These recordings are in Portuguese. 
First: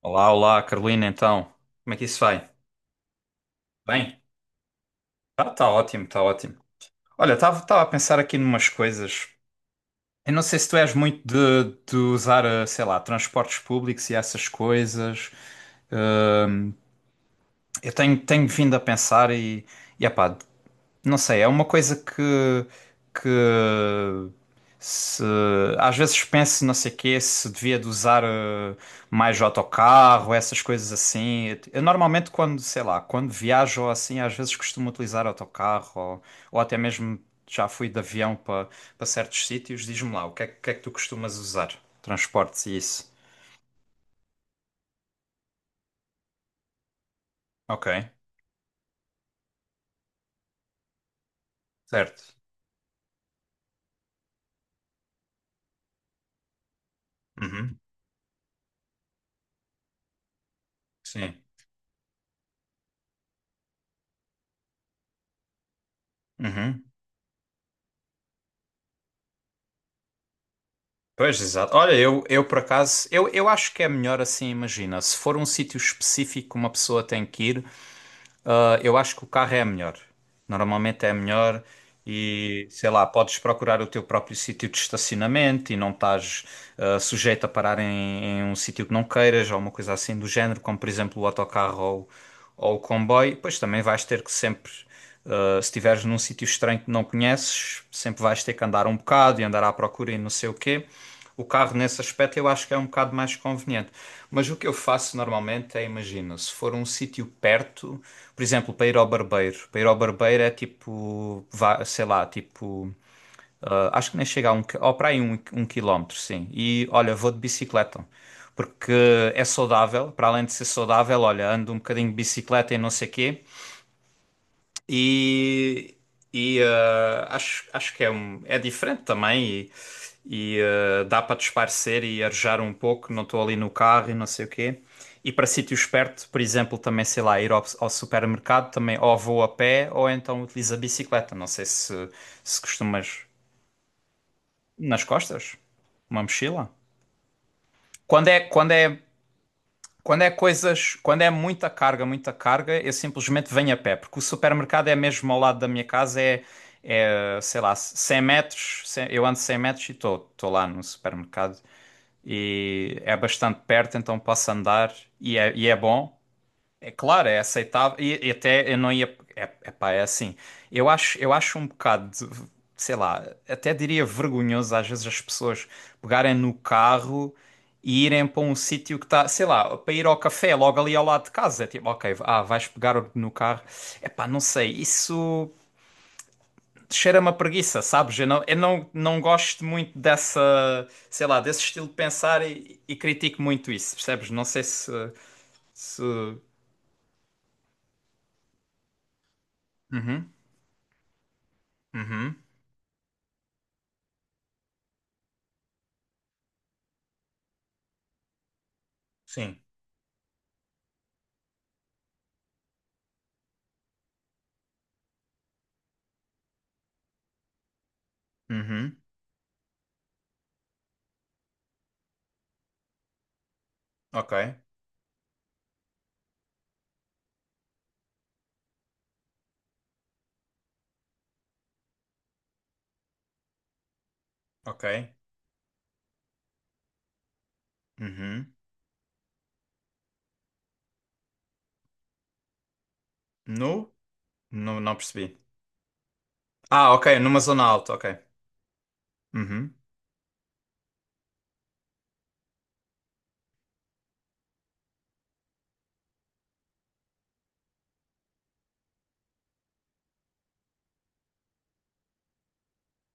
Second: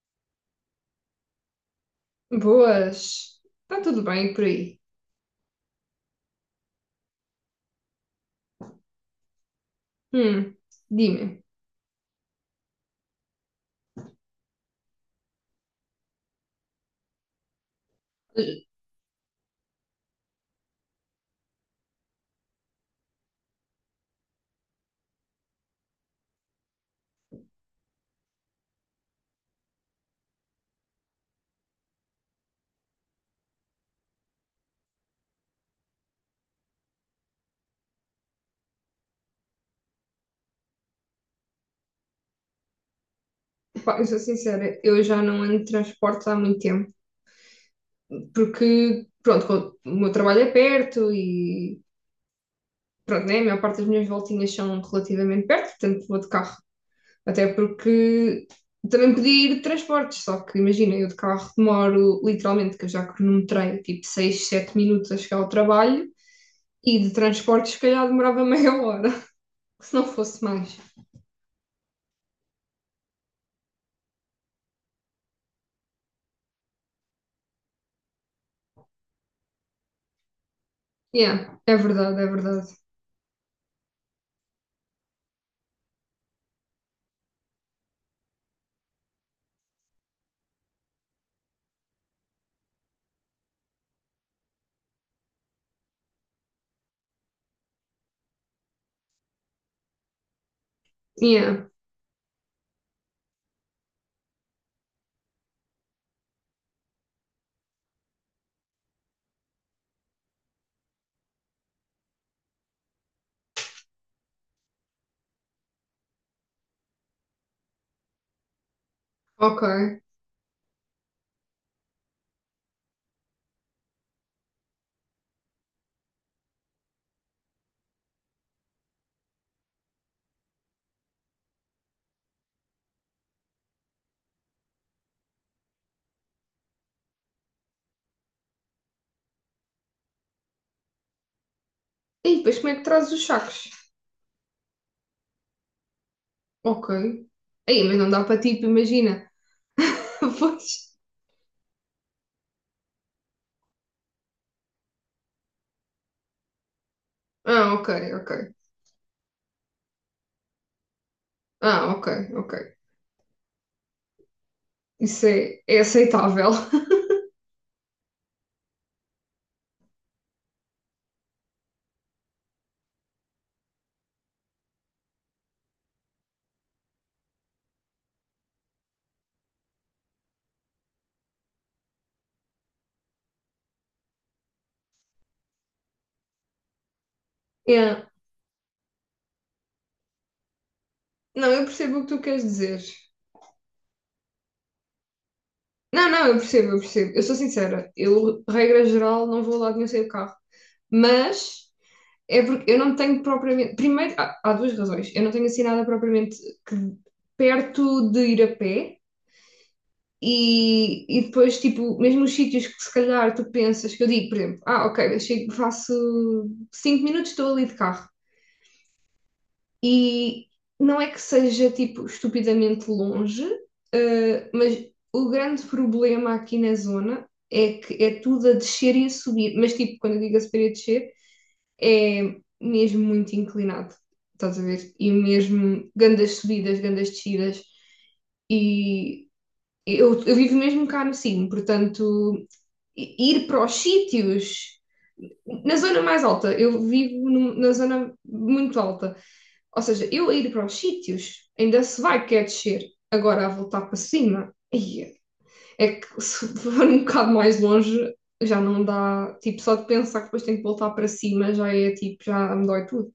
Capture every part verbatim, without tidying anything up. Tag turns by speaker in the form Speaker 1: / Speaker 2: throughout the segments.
Speaker 1: Olá, olá, Carolina, então. Como é que isso vai?
Speaker 2: Boas. Está tudo
Speaker 1: Bem?
Speaker 2: bem por aí?
Speaker 1: Tá, tá ótimo, tá ótimo. Olha, estava a pensar aqui numas coisas. Eu não
Speaker 2: Hum,
Speaker 1: sei se tu és muito
Speaker 2: Dime.
Speaker 1: de, de usar, eh, sei lá, transportes públicos e essas coisas. Hum, eu tenho, tenho vindo a pensar e, e epá, não sei, é uma coisa que, que se às vezes penso, não sei quê, se devia de usar eh, mais autocarro, essas coisas assim. Eu normalmente quando, sei lá, quando viajo ou assim, às vezes costumo utilizar autocarro ou, ou até mesmo já fui de avião para para certos sítios. Diz-me lá, o que é, que é que tu costumas usar? Transportes e isso.
Speaker 2: Pá, eu sou sincera, eu já não ando de transportes há muito tempo,
Speaker 1: Ok,
Speaker 2: porque, pronto, o meu trabalho é perto e,
Speaker 1: certo.
Speaker 2: pronto, né, a maior parte das minhas voltinhas são relativamente perto, portanto vou de carro. Até
Speaker 1: Uhum.
Speaker 2: porque também podia ir de transportes, só que imagina, eu de
Speaker 1: Sim.
Speaker 2: carro demoro literalmente, que eu já cronometrei, tipo seis, sete minutos a chegar ao trabalho
Speaker 1: Uhum.
Speaker 2: e de transportes, se calhar demorava meia hora, se não fosse mais.
Speaker 1: Pois, exato. Olha, eu, eu por acaso, eu, eu acho que é melhor assim, imagina, se for um sítio específico que uma pessoa tem que ir, ah, eu acho que o carro é melhor. Normalmente é
Speaker 2: Yeah,
Speaker 1: melhor
Speaker 2: é verdade, é
Speaker 1: e,
Speaker 2: verdade.
Speaker 1: sei lá, podes procurar o teu próprio sítio de estacionamento e não estás ah, sujeito a parar em, em um sítio que não queiras ou uma coisa assim do género, como por exemplo o autocarro ou, ou o comboio. Pois também vais ter que sempre Uh, se estiveres num sítio estranho que não conheces, sempre vais ter que andar um bocado e andar à procura e não sei o quê. O
Speaker 2: Yeah,
Speaker 1: carro, nesse aspecto, eu acho que é um bocado mais conveniente. Mas o que eu faço normalmente é, imagina, se for um sítio perto, por exemplo, para ir ao barbeiro. Para ir ao barbeiro é tipo, vá- sei lá, tipo, ah, acho que nem chega a um, qui- ou para aí um, um quilómetro, sim. E olha, vou de bicicleta. Porque é
Speaker 2: ok.
Speaker 1: saudável, para além de ser saudável, olha, ando um bocadinho de bicicleta e não sei quê. E, e eh, acho, acho que é, um, é diferente também e, e, eh, dá para disparecer e arejar um pouco, não estou ali no carro e não sei o quê. E para sítios perto, por exemplo, também, sei lá, ir ao, ao supermercado também ou vou a pé ou então utilizo a bicicleta. Não sei se,
Speaker 2: E depois
Speaker 1: se
Speaker 2: como é que trazes
Speaker 1: costumas
Speaker 2: os sacos?
Speaker 1: nas costas, uma mochila.
Speaker 2: Ok. Aí, mas não dá
Speaker 1: Quando é,
Speaker 2: para tipo,
Speaker 1: quando é
Speaker 2: imagina.
Speaker 1: Quando é
Speaker 2: Pois.
Speaker 1: coisas, quando é muita carga, muita carga, eu simplesmente venho a pé, porque o supermercado é mesmo ao lado da minha casa, é, é sei lá,
Speaker 2: Ah, ok,
Speaker 1: cem
Speaker 2: ok.
Speaker 1: metros, cem eu ando cem metros e estou lá no supermercado.
Speaker 2: Ah, ok, ok.
Speaker 1: E é bastante perto, então posso andar
Speaker 2: Isso
Speaker 1: e é,
Speaker 2: é,
Speaker 1: e é
Speaker 2: é
Speaker 1: bom.
Speaker 2: aceitável.
Speaker 1: É claro, é aceitável. E, e até eu não ia. É, é pá, é assim. Eu acho, eu acho um bocado, de- sei lá, até diria vergonhoso às vezes as pessoas pegarem no carro e irem para um sítio que está, sei lá, para ir ao café logo ali ao lado de casa. É tipo, ok, ah, vais pegar no carro. É pá, não sei, isso cheira-me a preguiça,
Speaker 2: Yeah.
Speaker 1: sabes? Eu não, eu não, não gosto muito dessa, sei lá,
Speaker 2: Não,
Speaker 1: desse
Speaker 2: eu
Speaker 1: estilo de
Speaker 2: percebo o que tu
Speaker 1: pensar
Speaker 2: queres
Speaker 1: e,
Speaker 2: dizer.
Speaker 1: e critico muito isso, percebes? Não sei se. Se...
Speaker 2: Não, não, eu percebo, eu percebo. Eu sou sincera. Eu, regra geral, não vou lá de nenhum sem o
Speaker 1: Uhum,
Speaker 2: carro. Mas
Speaker 1: uhum.
Speaker 2: é porque eu não tenho propriamente. Primeiro, há, há duas razões. Eu não tenho assim nada propriamente que- perto de ir a pé.
Speaker 1: Sim.
Speaker 2: E, e depois, tipo, mesmo os sítios que se calhar tu pensas, que eu digo, por exemplo, ah, ok, eu chego, faço cinco minutos, estou ali de carro.
Speaker 1: Uhum.
Speaker 2: E não é que seja, tipo, estupidamente longe,
Speaker 1: Ok.
Speaker 2: eh, mas o grande problema aqui na zona é que é tudo a descer e a subir. Mas, tipo, quando eu digo a subir e a descer, é mesmo muito inclinado, estás a ver?
Speaker 1: Ok.
Speaker 2: E mesmo grandes subidas, grandes descidas.
Speaker 1: Uhum.
Speaker 2: E eu, eu vivo mesmo cá no Sino, portanto, i- ir para os
Speaker 1: Nu? Nu,
Speaker 2: sítios.
Speaker 1: não percebi.
Speaker 2: Na zona mais alta, eu
Speaker 1: Ah, ok.
Speaker 2: vivo
Speaker 1: Numa
Speaker 2: num-
Speaker 1: zona
Speaker 2: na
Speaker 1: alta, ok.
Speaker 2: zona muito alta.
Speaker 1: Uhum.
Speaker 2: Ou seja, eu a ir para os sítios ainda se vai quer descer. Agora a voltar para cima, aí é que se for um bocado mais longe já não dá. Tipo, só de pensar que depois tenho que voltar para cima já é tipo, já me dói tudo.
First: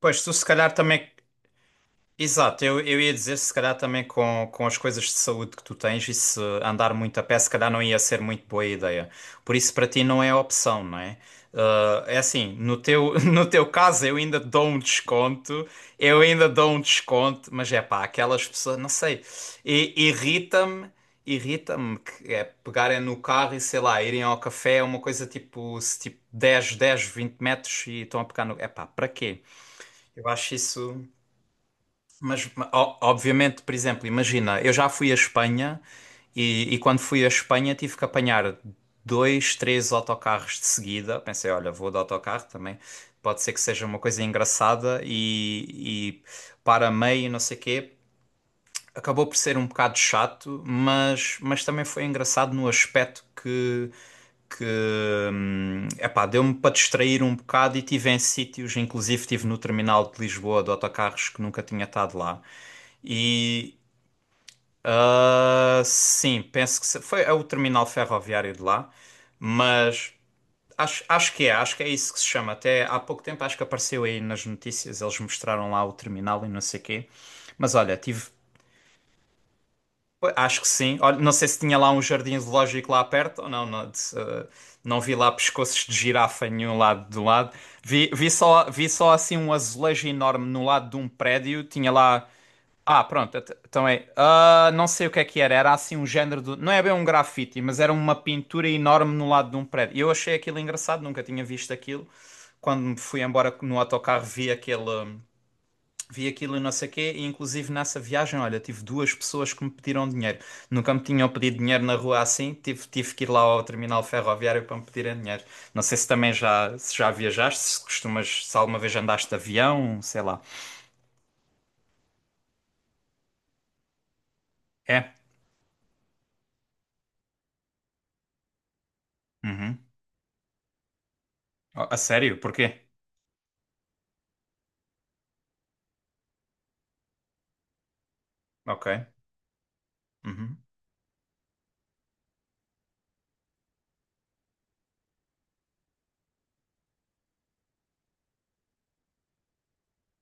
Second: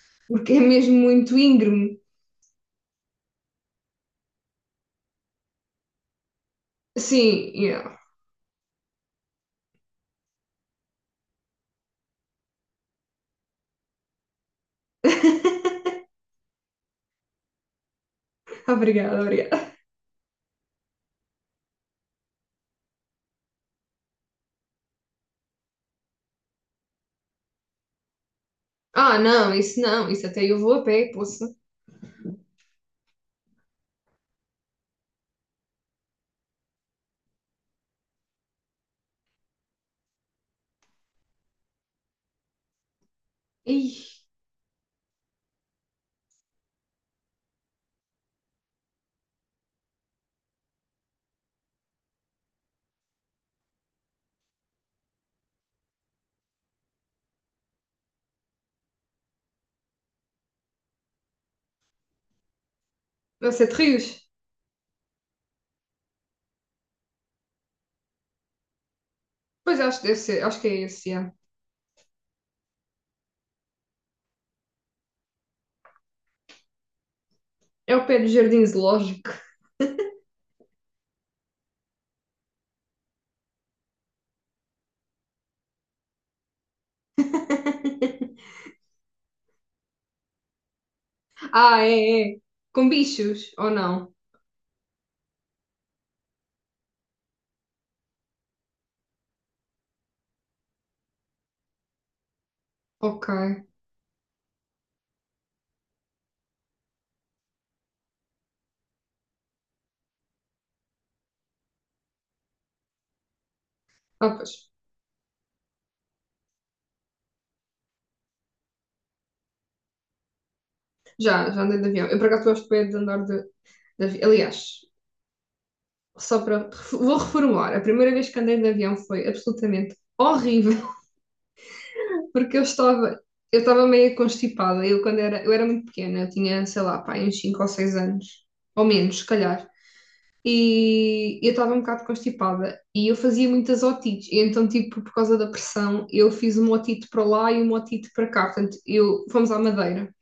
Speaker 1: Pois, tu se
Speaker 2: Porque é
Speaker 1: calhar
Speaker 2: mesmo
Speaker 1: também.
Speaker 2: muito íngreme.
Speaker 1: Exato, eu, eu ia dizer, se calhar também com, com as coisas de saúde que tu tens, e se andar muito a pé, se
Speaker 2: Sim,
Speaker 1: calhar não
Speaker 2: yeah.
Speaker 1: ia ser muito boa ideia. Por isso, para ti não é opção, não é? Ah, é assim, no teu, no teu caso eu ainda dou um desconto, eu ainda dou um desconto, mas é pá, aquelas pessoas, não
Speaker 2: Obrigada,
Speaker 1: sei,
Speaker 2: obrigada.
Speaker 1: i- irrita-me, irrita-me que é pegarem no carro e sei lá, irem ao café, é uma coisa tipo, se, tipo dez, dez, vinte metros e estão a pegar no. É pá, para
Speaker 2: Ah,
Speaker 1: quê?
Speaker 2: não, isso não, isso
Speaker 1: Eu
Speaker 2: até
Speaker 1: acho
Speaker 2: eu vou a
Speaker 1: isso.
Speaker 2: pé, poça.
Speaker 1: Mas, ma- o- obviamente, por exemplo, imagina, eu já fui à Espanha e, e quando fui à Espanha tive que apanhar dois, três autocarros de seguida. Pensei, olha, vou de autocarro também, pode ser que seja uma coisa
Speaker 2: Ih,
Speaker 1: engraçada e, e para meio, não sei quê, acabou por ser um bocado chato, mas, mas também foi engraçado no aspecto que, que hum, epá, deu-me para distrair um bocado e tive em sítios, inclusive tive no terminal de Lisboa de autocarros que nunca tinha estado lá.
Speaker 2: vai ser
Speaker 1: E
Speaker 2: de rios.
Speaker 1: ah, sim, penso que se- foi é o terminal ferroviário de lá,
Speaker 2: Pois acho que
Speaker 1: mas
Speaker 2: deve ser, acho que é
Speaker 1: acho,
Speaker 2: esse, já.
Speaker 1: acho que é, acho que é isso que se chama. Até há pouco tempo acho que apareceu aí nas notícias, eles mostraram lá o terminal e não sei quê. Mas olha,
Speaker 2: É o pé do
Speaker 1: tive.
Speaker 2: jardim zoológico.
Speaker 1: Pois, acho que sim. Olha, não sei se tinha lá um jardim zoológico lá perto ou não. Não, de- eh, não vi lá pescoços de girafa em nenhum lado do lado. Vi, vi só, vi só assim um azulejo enorme no lado de um prédio.
Speaker 2: Ah,
Speaker 1: Tinha lá.
Speaker 2: é, é. Com
Speaker 1: Ah, pronto.
Speaker 2: bichos,
Speaker 1: et-
Speaker 2: ou
Speaker 1: Então é.
Speaker 2: não?
Speaker 1: Ah, não sei o que é que era. Era assim um género de. Não é bem um grafite, mas era uma pintura enorme no lado de um prédio. E eu achei aquilo engraçado, nunca tinha visto aquilo. Quando me fui
Speaker 2: Ok.
Speaker 1: embora no autocarro, vi aquele. Vi aquilo e não sei o quê, e inclusive nessa viagem, olha, tive duas pessoas que me pediram dinheiro. Nunca me tinham pedido dinheiro na rua assim, tive, tive que ir lá ao terminal
Speaker 2: Ah,
Speaker 1: ferroviário
Speaker 2: pois.
Speaker 1: para me pedirem dinheiro. Não sei se também já, se já viajaste, se costumas, se alguma vez andaste de avião, sei lá.
Speaker 2: Já, já andei de avião. Eu por acaso gosto bem de andar de, de avião. Aliás,
Speaker 1: É?
Speaker 2: só para. ref- Vou reformular. A primeira vez que andei de avião foi
Speaker 1: Uhum.
Speaker 2: absolutamente horrível,
Speaker 1: Oh, a sério?
Speaker 2: porque eu
Speaker 1: Porquê?
Speaker 2: estava. Eu estava meio constipada. Eu, quando era, eu era muito pequena, eu tinha, sei lá, pá, uns cinco ou seis anos. Ou
Speaker 1: Ok.
Speaker 2: menos, se calhar.
Speaker 1: Uhum.
Speaker 2: E eu estava um bocado constipada e eu fazia muitas otites, e então, tipo, por causa da pressão, eu fiz uma otite para lá e uma otite para cá, portanto, eu, fomos à Madeira.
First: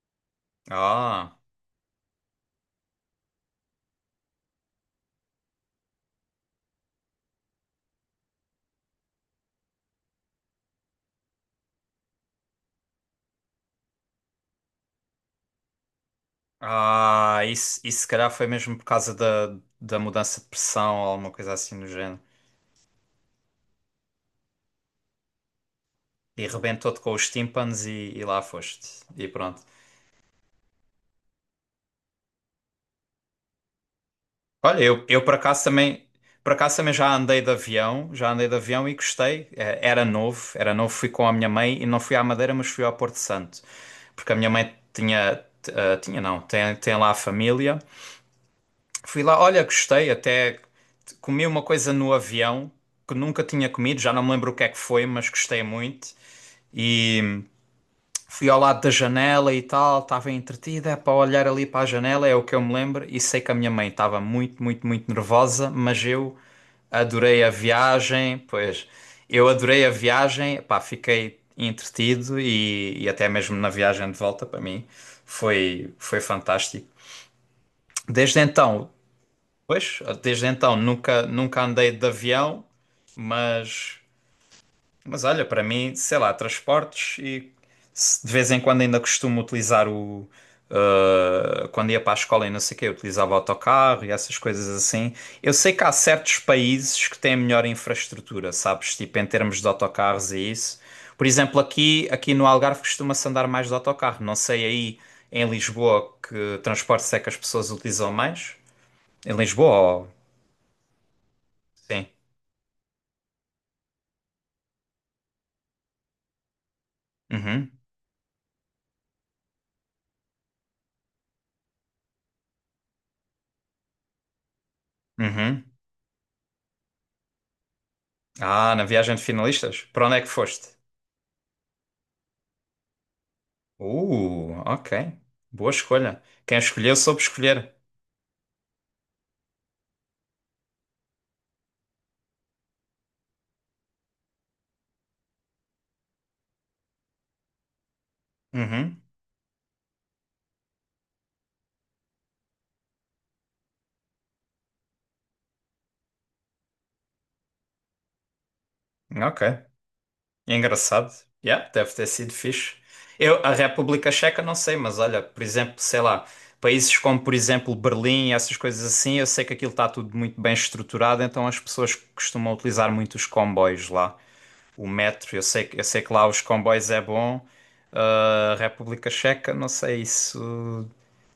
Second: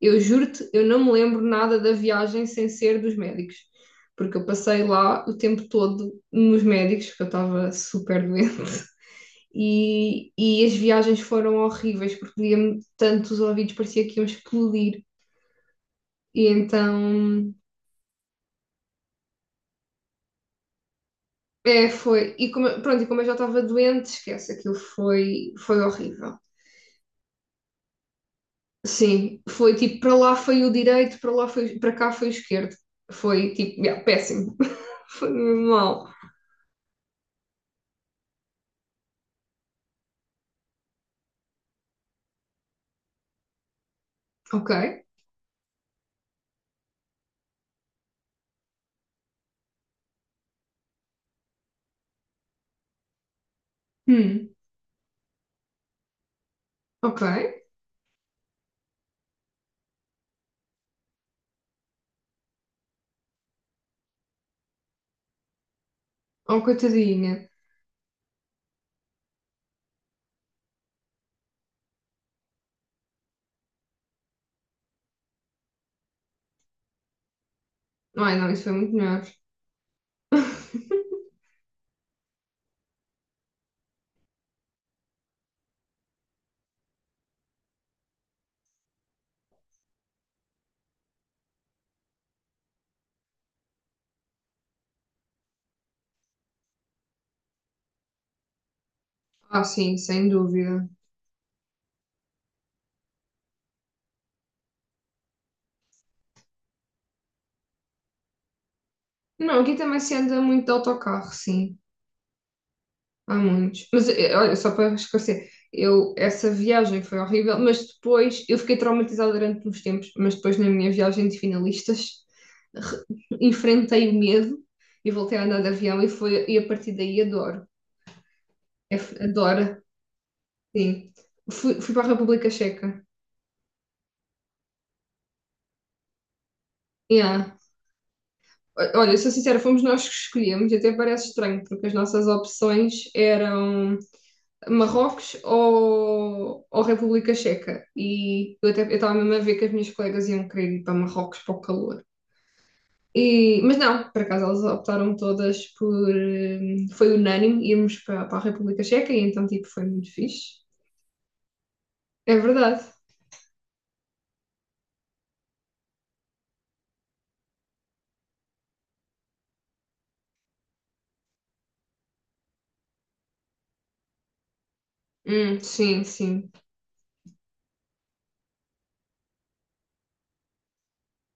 Speaker 2: Eu juro-te, eu não me
Speaker 1: Ah,
Speaker 2: lembro nada da viagem sem ser dos médicos, porque eu passei lá o tempo todo nos médicos, porque eu estava super doente. E, e as viagens foram horríveis, porque doía-me tanto os ouvidos, parecia que iam explodir. E
Speaker 1: ah,
Speaker 2: então.
Speaker 1: isso, isso se calhar foi mesmo por causa da, da mudança de pressão ou alguma coisa assim do
Speaker 2: É,
Speaker 1: género.
Speaker 2: foi. E como, pronto, e como eu já estava doente, esquece, aquilo foi, foi horrível.
Speaker 1: E rebentou-te com os tímpanos e, e lá foste. E
Speaker 2: Sim,
Speaker 1: pronto.
Speaker 2: foi tipo, para lá foi o direito, para lá foi, para cá foi o esquerdo. Foi tipo, yeah, péssimo.
Speaker 1: Olha, eu, eu
Speaker 2: Foi
Speaker 1: por acaso
Speaker 2: mesmo
Speaker 1: também,
Speaker 2: mal.
Speaker 1: por acaso também já andei de avião, já andei de avião e gostei. Eh, Era novo, era novo, fui com a minha mãe e não fui à Madeira, mas fui ao Porto Santo. Porque a minha
Speaker 2: Ok.
Speaker 1: mãe tinha, t- eh, tinha não, tem, tem lá a família. Fui lá, olha, gostei, até t- comi uma coisa no avião que nunca tinha comido, já não me
Speaker 2: Hum,
Speaker 1: lembro o que é que foi, mas gostei muito.
Speaker 2: ok.
Speaker 1: Fui ao lado da janela e tal, estava entretida é para olhar ali para a janela, é o que eu me lembro, e sei que a minha mãe estava muito, muito, muito nervosa, mas eu
Speaker 2: Oh,
Speaker 1: adorei
Speaker 2: coitadinha.
Speaker 1: a viagem, pois eu adorei a viagem, pá, fiquei entretido e, e até mesmo na viagem de volta para mim foi, foi fantástico.
Speaker 2: Ai,
Speaker 1: Desde
Speaker 2: não, isso foi
Speaker 1: então,
Speaker 2: muito melhor.
Speaker 1: pois, desde então nunca, nunca andei de avião, mas. Mas olha, para mim, sei lá, transportes e se- de vez em quando ainda costumo utilizar o. Uh, quando ia para a escola e não sei o quê, eu utilizava autocarro e essas coisas assim. Eu sei que há certos países que têm melhor infraestrutura, sabes? Tipo, em termos
Speaker 2: Ah,
Speaker 1: de
Speaker 2: sim, sem
Speaker 1: autocarros e isso.
Speaker 2: dúvida.
Speaker 1: Por exemplo, aqui, aqui no Algarve costuma-se andar mais de autocarro. Não sei aí em Lisboa que transportes é que as pessoas utilizam mais. Em
Speaker 2: Não,
Speaker 1: Lisboa,
Speaker 2: aqui também
Speaker 1: ou...
Speaker 2: se anda muito de autocarro, sim.
Speaker 1: sim.
Speaker 2: Há muitos. Mas eh, olha, só para esclarecer, eu, essa viagem foi horrível,
Speaker 1: Uhum,
Speaker 2: mas depois eu fiquei traumatizada durante uns tempos, mas depois na minha viagem de finalistas re- enfrentei o medo e voltei a andar
Speaker 1: uhum.
Speaker 2: de avião e, foi, e a partir daí adoro.
Speaker 1: Ah, na
Speaker 2: É
Speaker 1: viagem
Speaker 2: f-
Speaker 1: de
Speaker 2: adoro,
Speaker 1: finalistas? Para onde é que foste?
Speaker 2: sim. Fui, fui para a República Checa.
Speaker 1: Uh, ok. Boa escolha. Quem escolheu soube
Speaker 2: Yeah.
Speaker 1: escolher.
Speaker 2: O- Olha, sou sincera, fomos nós que escolhemos, e até parece estranho, porque as nossas opções eram. Marrocos ou, ou República Checa. E eu até eu
Speaker 1: Uhum,
Speaker 2: estava mesmo a ver que as minhas colegas iam querer ir para Marrocos para o calor. E, mas não, por acaso elas optaram todas por. hum, Foi unânime irmos para, para a República Checa e então,
Speaker 1: ok.
Speaker 2: tipo, foi muito fixe.
Speaker 1: Engraçado. Yeah, deve ter sido
Speaker 2: É
Speaker 1: fixe.
Speaker 2: verdade.
Speaker 1: Eu, a República Checa, não sei, mas olha, por exemplo, sei lá, países como, por exemplo, Berlim, essas coisas assim, eu sei que aquilo está tudo muito bem estruturado, então as pessoas costumam utilizar muito os comboios lá. O metro, eu
Speaker 2: Hum,
Speaker 1: sei, que- eu sei
Speaker 2: sim,
Speaker 1: que lá os
Speaker 2: sim.
Speaker 1: comboios é bom. Ah, a República Checa, não sei isso.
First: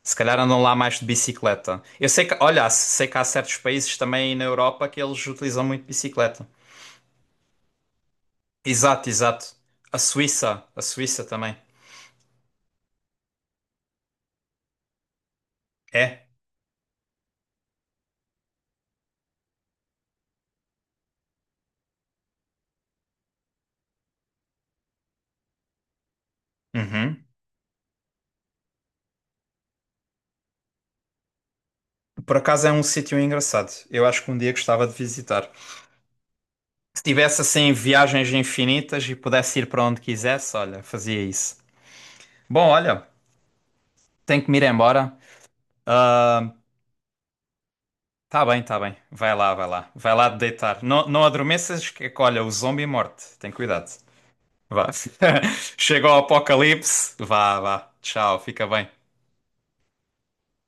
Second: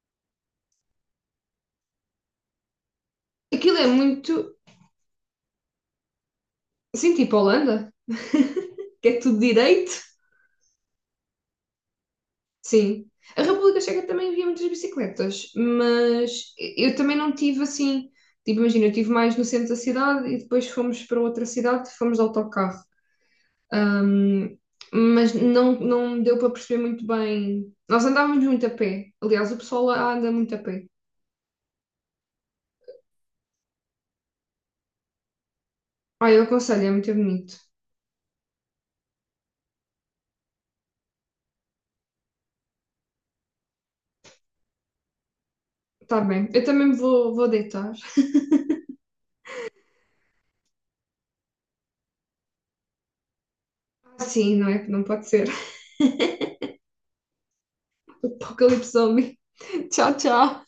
Speaker 1: Se calhar andam lá mais de bicicleta. Eu sei que, olha, sei que há certos
Speaker 2: Aquilo é
Speaker 1: países também na
Speaker 2: muito.
Speaker 1: Europa que eles utilizam muito bicicleta.
Speaker 2: Sim, tipo Holanda,
Speaker 1: Exato,
Speaker 2: que é tudo
Speaker 1: exato.
Speaker 2: direito.
Speaker 1: A Suíça, a Suíça também.
Speaker 2: Sim. A República Checa também havia muitas bicicletas,
Speaker 1: É.
Speaker 2: mas eu também não tive assim. Tipo, imagina, eu estive mais no centro da cidade e depois fomos para outra cidade, fomos de autocarro. Ahm, mas não, não deu para perceber muito
Speaker 1: Uhum.
Speaker 2: bem. Nós andávamos muito a pé. Aliás, o pessoal lá anda muito a pé.
Speaker 1: Por acaso é um sítio engraçado. Eu acho que um dia gostava de visitar.
Speaker 2: Ah, eu aconselho, é
Speaker 1: Se
Speaker 2: muito
Speaker 1: tivesse
Speaker 2: bonito.
Speaker 1: assim viagens infinitas e pudesse ir para onde quisesse, olha, fazia isso. Bom, olha, tenho que me ir embora.
Speaker 2: Tá bem.
Speaker 1: Ah,
Speaker 2: Eu também me vou, vou deitar.
Speaker 1: tá bem, tá bem. Vai lá, vai lá. Vai lá deitar. Não, não adormeças que, olha, o zombie morte. Tem cuidado.
Speaker 2: Ah, sim, não
Speaker 1: Vá.
Speaker 2: é? Não pode ser.
Speaker 1: Chegou o apocalipse. Vá, vá. Tchau, fica bem.
Speaker 2: Apocalipse Zombie. Tchau, tchau.